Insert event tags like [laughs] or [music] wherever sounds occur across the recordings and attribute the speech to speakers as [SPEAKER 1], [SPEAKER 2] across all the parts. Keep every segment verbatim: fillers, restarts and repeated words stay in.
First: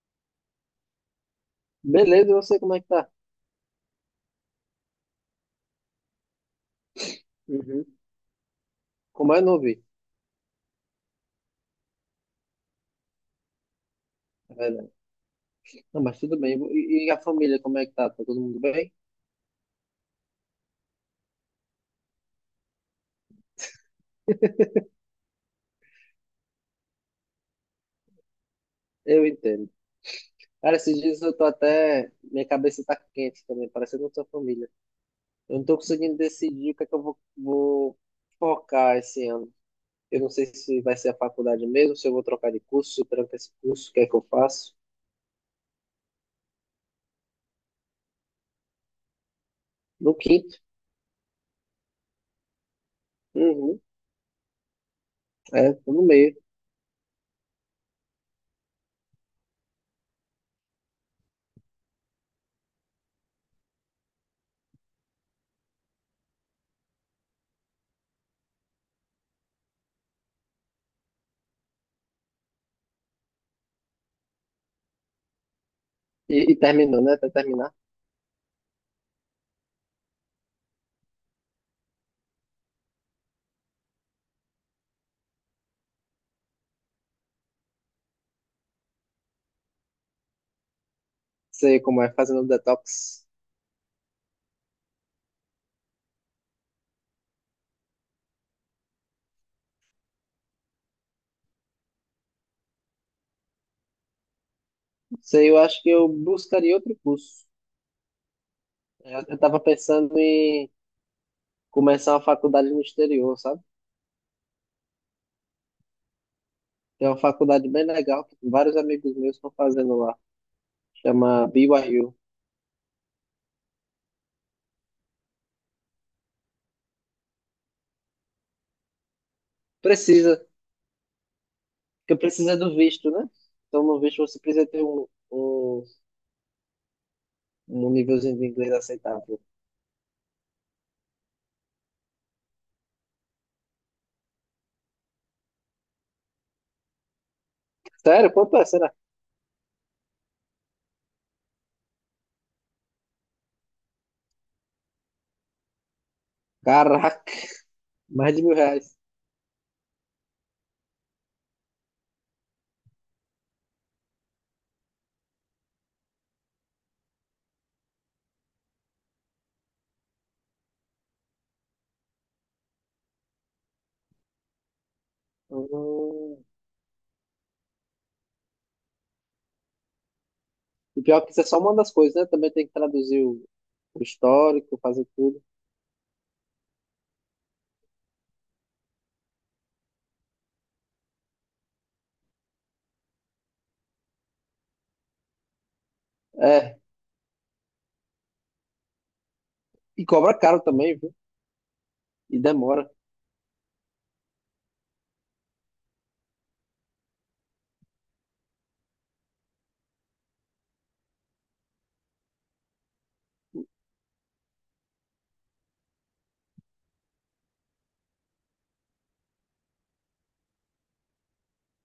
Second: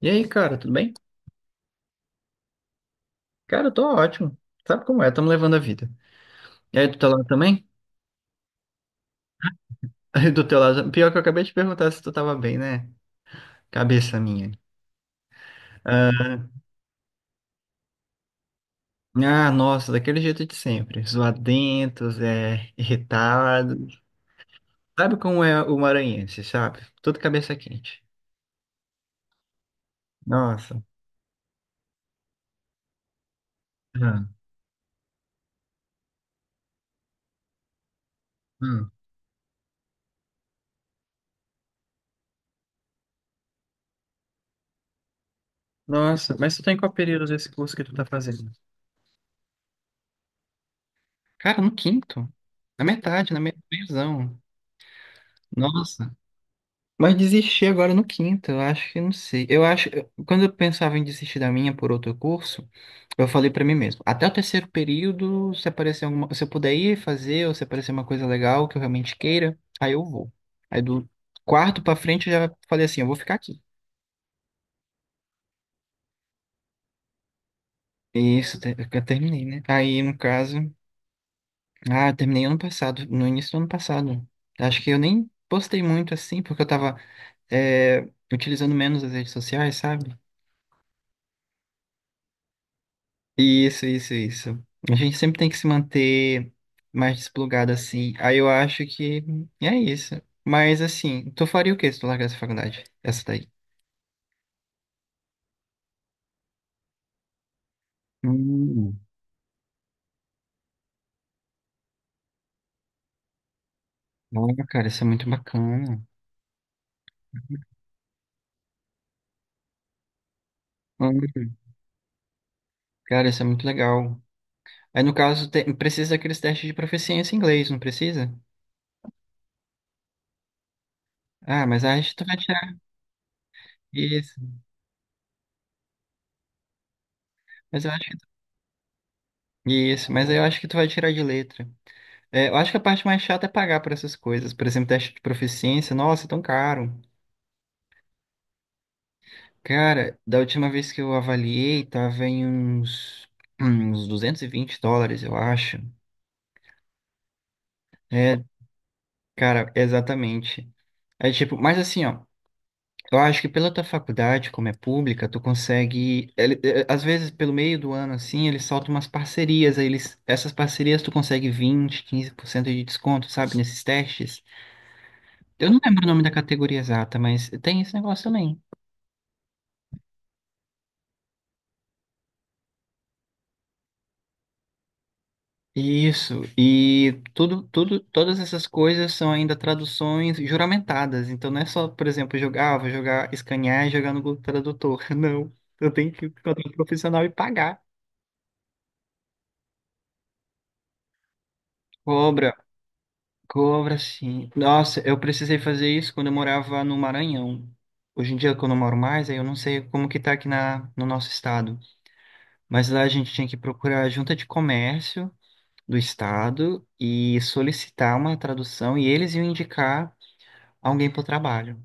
[SPEAKER 1] E aí, cara, tudo bem?
[SPEAKER 2] Beleza, eu sei como é que tá.
[SPEAKER 1] Cara, eu tô ótimo. Sabe como é? Tamo levando a vida. E aí, do teu lado também?
[SPEAKER 2] Uhum. Como é, não ouvi.
[SPEAKER 1] [laughs] Aí, do teu lado. Pior que eu acabei de perguntar se tu tava bem, né? Cabeça minha.
[SPEAKER 2] É verdade. Não, mas
[SPEAKER 1] Ah,
[SPEAKER 2] tudo bem. E, e a família, como é que tá? Tá todo mundo bem?
[SPEAKER 1] ah, nossa, daquele jeito de sempre. Zoadentos, é, irritado.
[SPEAKER 2] [laughs]
[SPEAKER 1] Sabe como é o maranhense, sabe? Tudo cabeça quente.
[SPEAKER 2] Eu entendo. Cara,
[SPEAKER 1] Nossa.
[SPEAKER 2] esses dias eu tô até. Minha cabeça tá quente também, parecendo a
[SPEAKER 1] Ah,
[SPEAKER 2] sua família. Eu não tô conseguindo decidir o que é que eu vou, vou
[SPEAKER 1] hum.
[SPEAKER 2] focar esse ano. Eu não sei se vai ser a faculdade mesmo, se eu vou trocar de curso, se eu tranco esse curso, o que é que eu faço?
[SPEAKER 1] Nossa, mas tu tá em qual período desse curso que tu tá fazendo?
[SPEAKER 2] No quinto.
[SPEAKER 1] Cara, no quinto. Na metade, na
[SPEAKER 2] Uhum.
[SPEAKER 1] metadezão.
[SPEAKER 2] É, tô no
[SPEAKER 1] Nossa.
[SPEAKER 2] meio.
[SPEAKER 1] Mas desisti agora no quinto, eu acho que não sei. Eu acho, eu- quando eu pensava em desistir da minha por outro curso, eu falei pra mim mesmo, até o terceiro período, se aparecer alguma, se eu puder ir fazer, ou se aparecer uma coisa legal que eu realmente queira, aí eu vou. Aí do quarto pra frente eu já falei assim, eu vou ficar aqui.
[SPEAKER 2] E, e terminou, né? Até terminar.
[SPEAKER 1] E isso, te- eu terminei, né? Aí, no caso, ah, eu terminei ano passado, no início do ano passado. Acho que eu nem postei muito assim, porque eu tava, é, utilizando menos as redes sociais, sabe?
[SPEAKER 2] Sei como é, fazendo detox.
[SPEAKER 1] Isso, isso, isso. A gente sempre tem que se manter mais desplugado assim. Aí eu acho que é isso. Mas assim, tu faria o quê se tu largasse a faculdade? Essa daí.
[SPEAKER 2] Sei, eu acho que eu buscaria outro curso.
[SPEAKER 1] Hum,
[SPEAKER 2] Eu, eu tava pensando em começar uma faculdade no exterior, sabe?
[SPEAKER 1] olha, cara, isso é muito bacana.
[SPEAKER 2] Tem uma faculdade bem legal que vários amigos meus estão fazendo lá.
[SPEAKER 1] Hum,
[SPEAKER 2] Chama B Y U.
[SPEAKER 1] cara, isso é muito legal. Aí no caso, tem- precisa daqueles testes de proficiência em inglês, não precisa?
[SPEAKER 2] Precisa,
[SPEAKER 1] Ah, mas acho que
[SPEAKER 2] porque
[SPEAKER 1] tu vai
[SPEAKER 2] precisa
[SPEAKER 1] tirar
[SPEAKER 2] do visto, né? Então no visto você
[SPEAKER 1] isso.
[SPEAKER 2] precisa ter um, um,
[SPEAKER 1] Mas eu
[SPEAKER 2] um
[SPEAKER 1] acho que tu...
[SPEAKER 2] nívelzinho de inglês aceitável.
[SPEAKER 1] Isso, mas eu acho que tu vai tirar de letra. É, eu acho que a parte mais chata é pagar por essas coisas. Por exemplo, teste de proficiência, nossa, é tão caro.
[SPEAKER 2] Sério, quanto é? Será?
[SPEAKER 1] Cara, da última vez que eu avaliei, tava em uns, uns duzentos e vinte dólares, eu acho.
[SPEAKER 2] Caraca, mais de
[SPEAKER 1] É,
[SPEAKER 2] mil reais.
[SPEAKER 1] cara, exatamente. É tipo, mas assim, ó, eu acho que pela tua faculdade, como é pública, tu consegue. Ele- é, às vezes, pelo meio do ano, assim, eles soltam umas parcerias, aí eles, essas parcerias tu consegue vinte, quinze por cento de desconto, sabe, nesses testes. Eu não lembro o nome da
[SPEAKER 2] Hum.
[SPEAKER 1] categoria exata, mas tem esse negócio também.
[SPEAKER 2] E pior que isso é só uma das coisas, né? Também tem que traduzir o o histórico, fazer tudo.
[SPEAKER 1] Isso, e tudo, tudo, todas essas coisas são ainda traduções juramentadas, então não é só, por exemplo, jogar, ah, vou jogar, escanear e jogar no Google Tradutor, [laughs] não, eu tenho que encontrar um
[SPEAKER 2] É,
[SPEAKER 1] profissional e pagar.
[SPEAKER 2] e cobra caro também, viu? E
[SPEAKER 1] Cobra,
[SPEAKER 2] demora.
[SPEAKER 1] cobra sim. Nossa, eu precisei fazer isso quando eu morava no Maranhão. Hoje em dia, quando eu moro mais, aí eu não sei como que tá aqui na, no nosso estado, mas lá a gente tinha que procurar a junta de comércio do estado e solicitar uma tradução e eles iam indicar alguém pro trabalho,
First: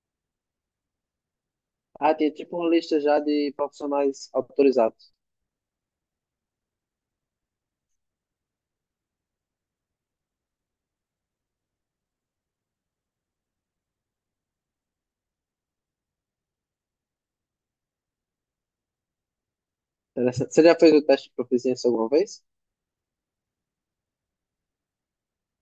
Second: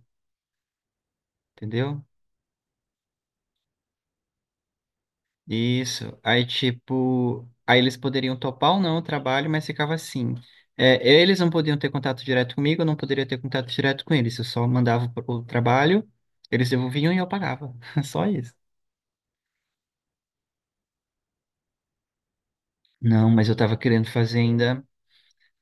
[SPEAKER 1] entendeu?
[SPEAKER 2] Ah, tem tipo uma lista já de profissionais autorizados.
[SPEAKER 1] Isso. Aí, tipo, aí eles poderiam topar ou não o trabalho, mas ficava assim. É, eles não podiam ter contato direto comigo, eu não poderia ter contato direto com eles. Eu só mandava o o trabalho, eles devolviam e eu pagava. [laughs] Só isso.
[SPEAKER 2] Interessante. Você já fez o teste de proficiência alguma vez?
[SPEAKER 1] Não, mas eu tava querendo fazer ainda,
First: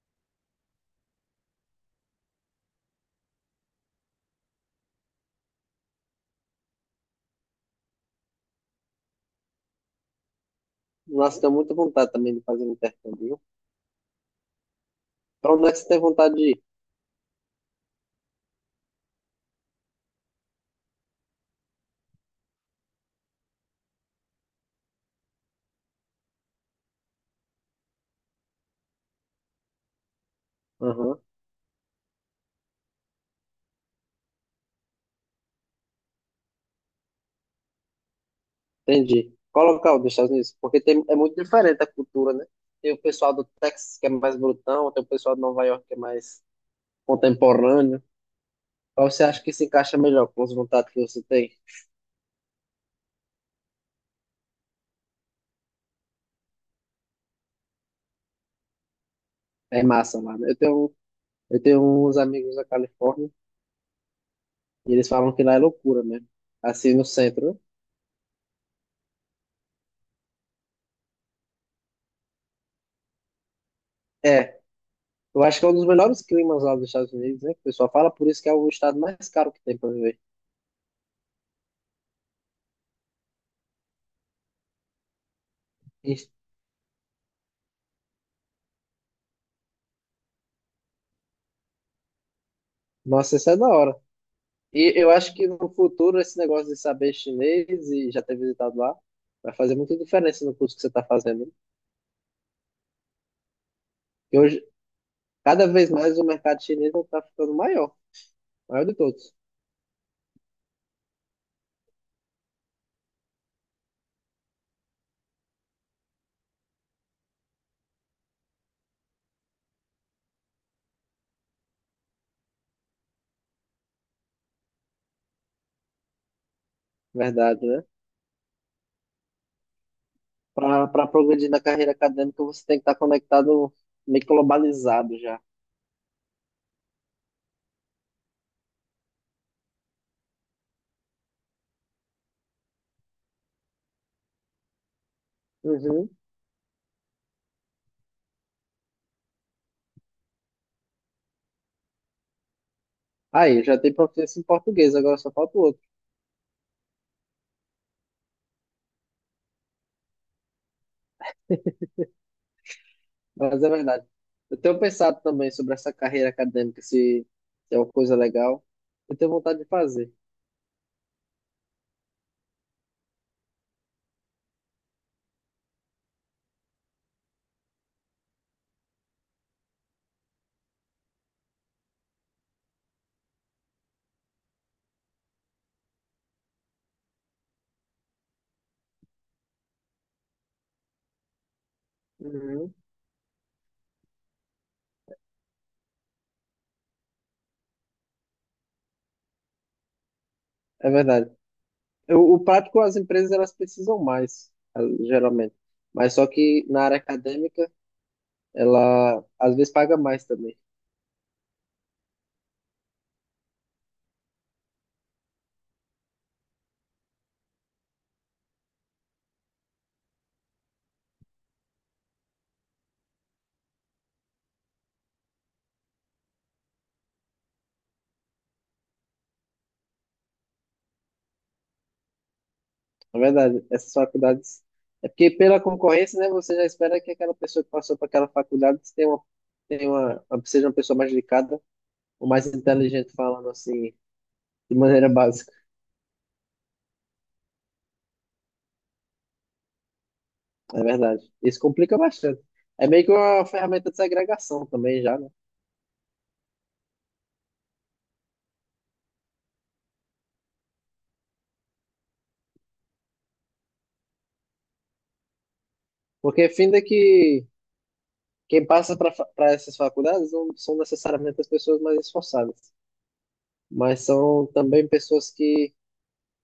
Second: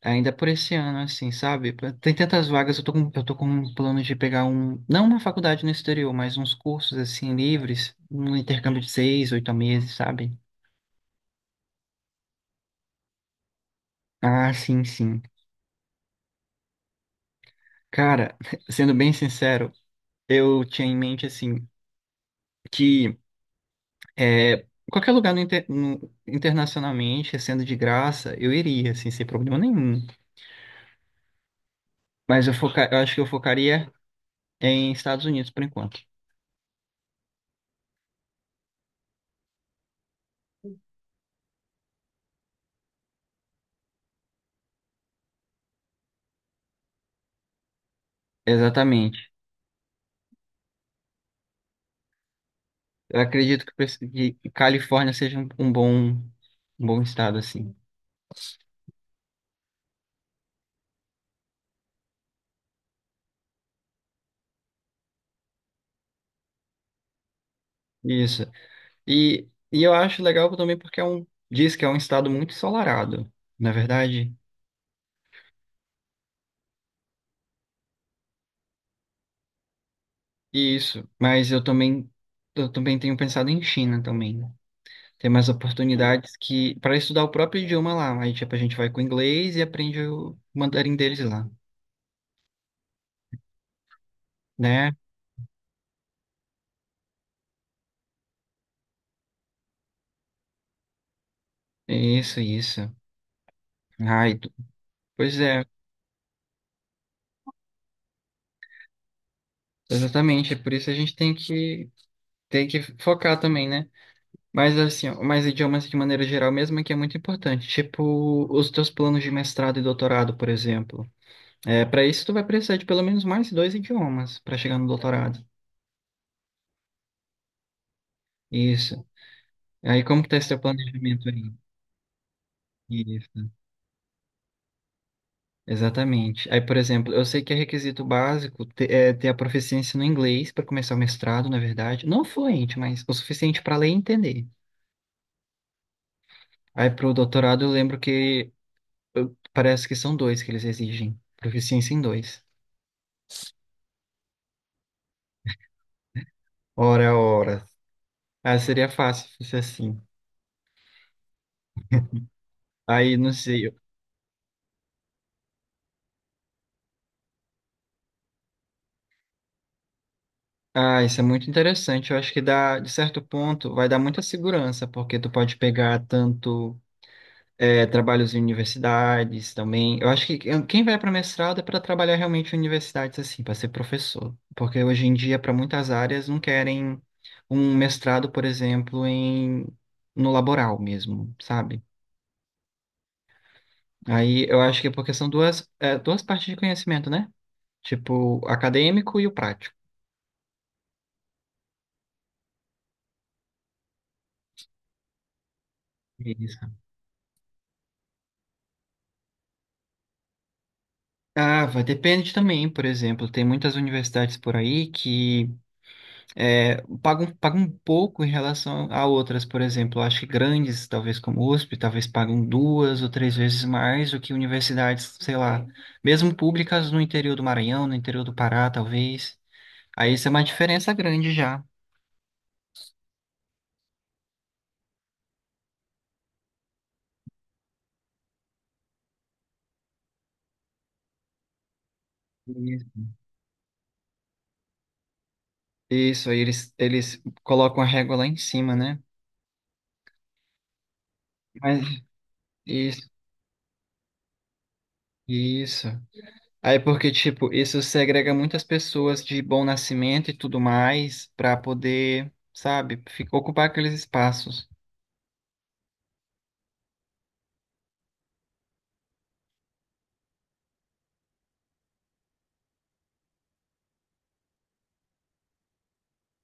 [SPEAKER 1] ainda por esse ano, assim, sabe? Tem tantas vagas, eu tô com, eu tô com um plano de pegar um, não uma faculdade no exterior, mas uns cursos, assim, livres, um intercâmbio de seis, oito meses, sabe?
[SPEAKER 2] Nossa, tenho muita vontade também de fazer um intercâmbio, viu?
[SPEAKER 1] Ah, sim, sim.
[SPEAKER 2] Pra onde é que você tem vontade de ir?
[SPEAKER 1] Cara, [laughs] sendo bem sincero, eu tinha em mente assim que é, qualquer lugar no inter- no- internacionalmente, sendo de graça, eu iria, assim, sem problema nenhum.
[SPEAKER 2] Aham,
[SPEAKER 1] Mas eu, foca, eu acho que eu focaria em Estados Unidos por enquanto.
[SPEAKER 2] entendi. Qual local dos Estados Unidos? Porque tem, é muito diferente a cultura, né? Tem o pessoal do Texas que é mais brutão, tem o pessoal de Nova York que é mais contemporâneo. Qual
[SPEAKER 1] Exatamente.
[SPEAKER 2] você acha que se encaixa melhor com as vontades que você tem?
[SPEAKER 1] Eu acredito que, preci- que Califórnia seja um, um bom, um bom estado, assim.
[SPEAKER 2] É massa, mano. Eu tenho, eu tenho uns amigos da Califórnia e eles falam que lá é loucura mesmo. Assim, no centro, né?
[SPEAKER 1] Isso. E, e eu acho legal também porque é um, diz que é um estado muito ensolarado, na verdade.
[SPEAKER 2] É, eu acho que é um dos melhores climas lá dos Estados Unidos, né? Que o pessoal fala, por isso que é o estado mais caro que tem para viver.
[SPEAKER 1] Isso, mas eu também eu também tenho pensado em China também, né? Tem mais
[SPEAKER 2] E,
[SPEAKER 1] oportunidades que para estudar o próprio idioma lá, aí tipo a gente vai com o inglês e aprende o mandarim deles lá,
[SPEAKER 2] nossa, isso é da hora. E
[SPEAKER 1] né?
[SPEAKER 2] eu acho que no futuro esse negócio de saber chinês e já ter visitado lá vai fazer muita diferença no curso que você está fazendo, né?
[SPEAKER 1] Isso, isso. Ai,
[SPEAKER 2] E
[SPEAKER 1] tu-
[SPEAKER 2] hoje,
[SPEAKER 1] Pois é,
[SPEAKER 2] cada vez mais o mercado chinês está ficando maior, maior de todos,
[SPEAKER 1] exatamente, é por isso a gente tem que tem que focar também, né? Mas assim, ó, mas idiomas de maneira geral mesmo é que é muito importante, tipo os teus planos de mestrado e doutorado, por exemplo. É, para isso tu vai precisar de pelo menos mais dois idiomas para chegar no doutorado.
[SPEAKER 2] verdade, né?
[SPEAKER 1] Isso. Aí, como que tá esse teu
[SPEAKER 2] Para
[SPEAKER 1] planejamento aí?
[SPEAKER 2] progredir na carreira acadêmica, você tem que estar
[SPEAKER 1] Isso,
[SPEAKER 2] conectado, meio que globalizado já.
[SPEAKER 1] exatamente. Aí, por exemplo, eu sei que é requisito básico ter, é, ter a proficiência no inglês para começar o mestrado, na verdade. Não fluente, mas o suficiente para ler e entender.
[SPEAKER 2] Uhum.
[SPEAKER 1] Aí, para o doutorado, eu lembro que eu- parece que são dois que eles exigem. Proficiência em dois.
[SPEAKER 2] Aí, já tem proficiência em português, agora só falta o outro.
[SPEAKER 1] Ora, ora. Ah, seria fácil se fosse assim. Aí, não
[SPEAKER 2] Mas
[SPEAKER 1] sei,
[SPEAKER 2] é
[SPEAKER 1] eu-
[SPEAKER 2] verdade. Eu tenho pensado também sobre essa carreira acadêmica, se, se é uma coisa legal. Eu tenho vontade de fazer.
[SPEAKER 1] ah, isso é muito interessante. Eu acho que dá, de certo ponto, vai dar muita segurança, porque tu pode pegar tanto. É, trabalhos em universidades também. Eu acho que quem quem vai para mestrado é para trabalhar realmente em universidades, assim, para ser professor. Porque hoje em dia, para muitas áreas, não querem um mestrado, por exemplo, em, no laboral mesmo, sabe?
[SPEAKER 2] Uhum.
[SPEAKER 1] Aí eu acho que é porque são duas, é, duas partes de conhecimento, né? Tipo, o acadêmico e o prático.
[SPEAKER 2] É verdade. O, o prático, as empresas, elas precisam mais, ah, geralmente. Mas só que
[SPEAKER 1] Isso.
[SPEAKER 2] na área acadêmica, ela às vezes paga mais também.
[SPEAKER 1] Ah, vai, depende também, por exemplo, tem muitas universidades por aí que é, pagam, pagam pouco em relação a outras. Por exemplo, eu acho que grandes, talvez como USP, talvez pagam duas ou três vezes mais do que universidades, sei lá, mesmo públicas no interior do Maranhão, no interior do Pará, talvez. Aí isso é uma diferença grande já.
[SPEAKER 2] É verdade. Essas faculdades... É porque pela concorrência, né, você já espera que aquela pessoa que passou para aquela faculdade tenha uma, tenha uma, seja uma pessoa mais dedicada ou mais
[SPEAKER 1] E-
[SPEAKER 2] inteligente, falando assim, de maneira básica.
[SPEAKER 1] Isso, aí eles, eles colocam a régua lá em cima, né?
[SPEAKER 2] É verdade. Isso
[SPEAKER 1] Mas
[SPEAKER 2] complica bastante. É meio
[SPEAKER 1] isso,
[SPEAKER 2] que uma ferramenta de segregação também já, né?
[SPEAKER 1] isso. Aí porque, tipo, isso segrega muitas pessoas de bom nascimento e tudo mais para poder, sabe, fi- ocupar aqueles espaços.
[SPEAKER 2] Porque fim de que quem passa para essas faculdades não são necessariamente as pessoas mais esforçadas, mas são também pessoas que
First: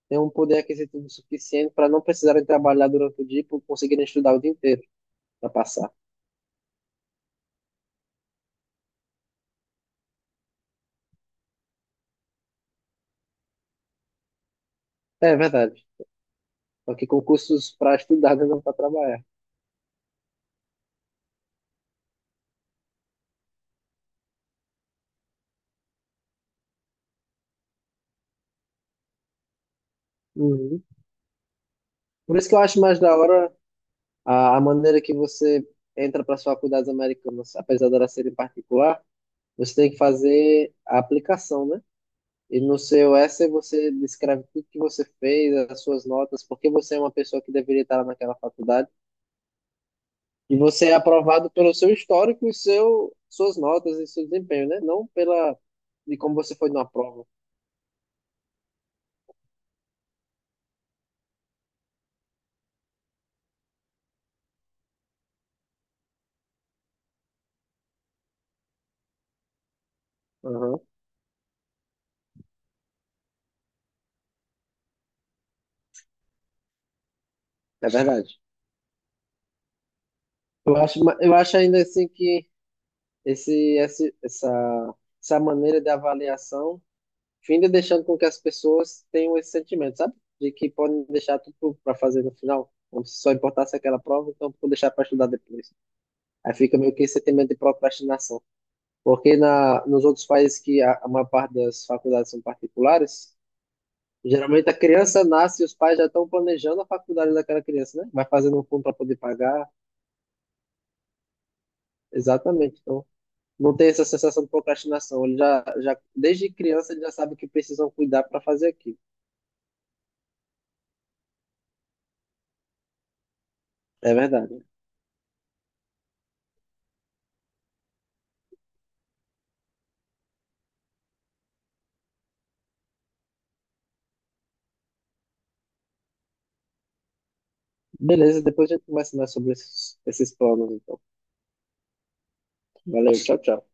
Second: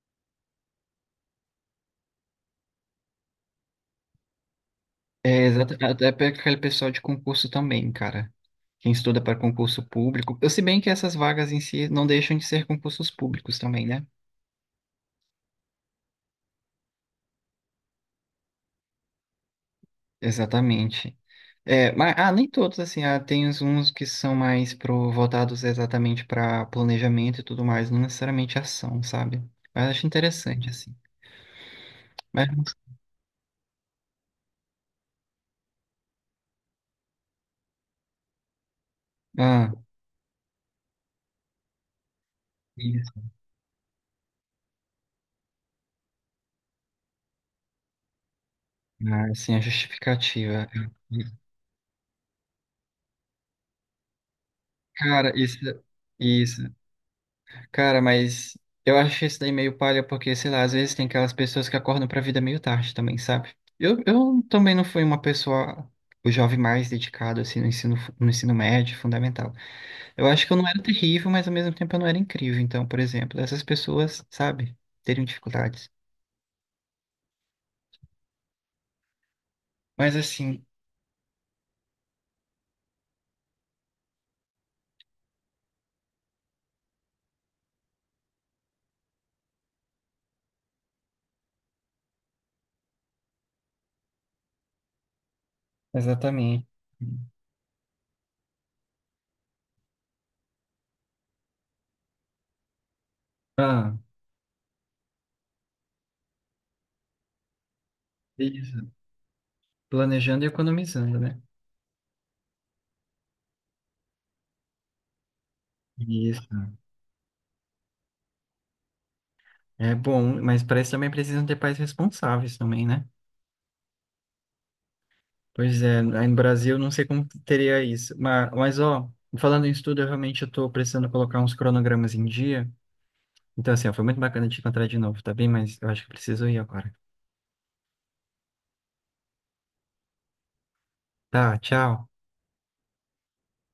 [SPEAKER 2] têm um poder aquisitivo suficiente para não precisarem trabalhar durante o dia e conseguirem estudar o dia inteiro
[SPEAKER 1] É,
[SPEAKER 2] para
[SPEAKER 1] exato,
[SPEAKER 2] passar.
[SPEAKER 1] até para aquele pessoal de concurso também, cara. Quem estuda para concurso público. Eu, se bem que essas vagas em si não deixam de ser concursos públicos também, né?
[SPEAKER 2] É verdade. Só que concursos para estudar, né, não para trabalhar.
[SPEAKER 1] Exatamente. É, mas, ah, nem todos, assim, ah, tem uns uns que são mais pro, voltados exatamente para planejamento e tudo mais, não necessariamente ação, sabe? Mas acho interessante,
[SPEAKER 2] Uhum.
[SPEAKER 1] assim.
[SPEAKER 2] Por isso que eu
[SPEAKER 1] Mas,
[SPEAKER 2] acho mais da hora a, a maneira que você entra para as faculdades americanas, apesar de elas serem particular,
[SPEAKER 1] ah,
[SPEAKER 2] você tem que fazer a aplicação, né? E no seu
[SPEAKER 1] isso,
[SPEAKER 2] essay você descreve tudo que você fez, as suas notas, porque você é uma pessoa que deveria estar naquela faculdade,
[SPEAKER 1] ah, assim, a
[SPEAKER 2] e
[SPEAKER 1] justificativa.
[SPEAKER 2] você é aprovado pelo seu histórico e seu, suas notas e seu desempenho, né? Não
[SPEAKER 1] Cara,
[SPEAKER 2] pela
[SPEAKER 1] isso,
[SPEAKER 2] de como você foi
[SPEAKER 1] isso.
[SPEAKER 2] numa prova.
[SPEAKER 1] Cara, mas eu acho isso daí meio palha, porque, sei lá, às vezes tem aquelas pessoas que acordam pra vida meio tarde também, sabe? Eu, eu também não fui uma pessoa, o jovem mais dedicado, assim, no ensino, fu- no ensino médio, fundamental. Eu acho que eu não
[SPEAKER 2] Aham,
[SPEAKER 1] era terrível, mas ao mesmo tempo eu não era incrível. Então, por exemplo, essas pessoas, sabe, teriam dificuldades.
[SPEAKER 2] é verdade.
[SPEAKER 1] Mas assim,
[SPEAKER 2] Eu acho, ma- eu acho ainda assim que esse, esse, essa, essa maneira de avaliação finda deixando com que as pessoas tenham esse sentimento, sabe? De que podem deixar tudo para fazer no final, como se só importasse aquela prova, então vou deixar para estudar depois. Aí
[SPEAKER 1] exatamente.
[SPEAKER 2] fica meio que esse sentimento de procrastinação. Porque na, nos outros países que a, a maior parte das faculdades são particulares,
[SPEAKER 1] Ah,
[SPEAKER 2] geralmente a criança nasce e os pais já estão planejando a faculdade daquela criança, né? Vai fazendo um fundo
[SPEAKER 1] isso.
[SPEAKER 2] para poder pagar.
[SPEAKER 1] Planejando e economizando, né?
[SPEAKER 2] Exatamente. Então, não tem essa sensação de procrastinação. Ele já, já, desde
[SPEAKER 1] Isso.
[SPEAKER 2] criança, ele já sabe que precisam cuidar para fazer aquilo.
[SPEAKER 1] É bom, mas para isso também precisam ter pais responsáveis também, né?
[SPEAKER 2] É verdade.
[SPEAKER 1] Pois é, aí no Brasil não sei como teria isso. Mas, mas ó, falando em estudo, eu realmente estou precisando colocar uns cronogramas em dia. Então, assim, ó, foi muito bacana te encontrar de novo, tá bem? Mas eu acho que preciso ir agora.
[SPEAKER 2] Beleza, depois a gente conversa mais sobre esses, esses planos, então.
[SPEAKER 1] Tá, tchau.
[SPEAKER 2] Valeu, tchau, tchau.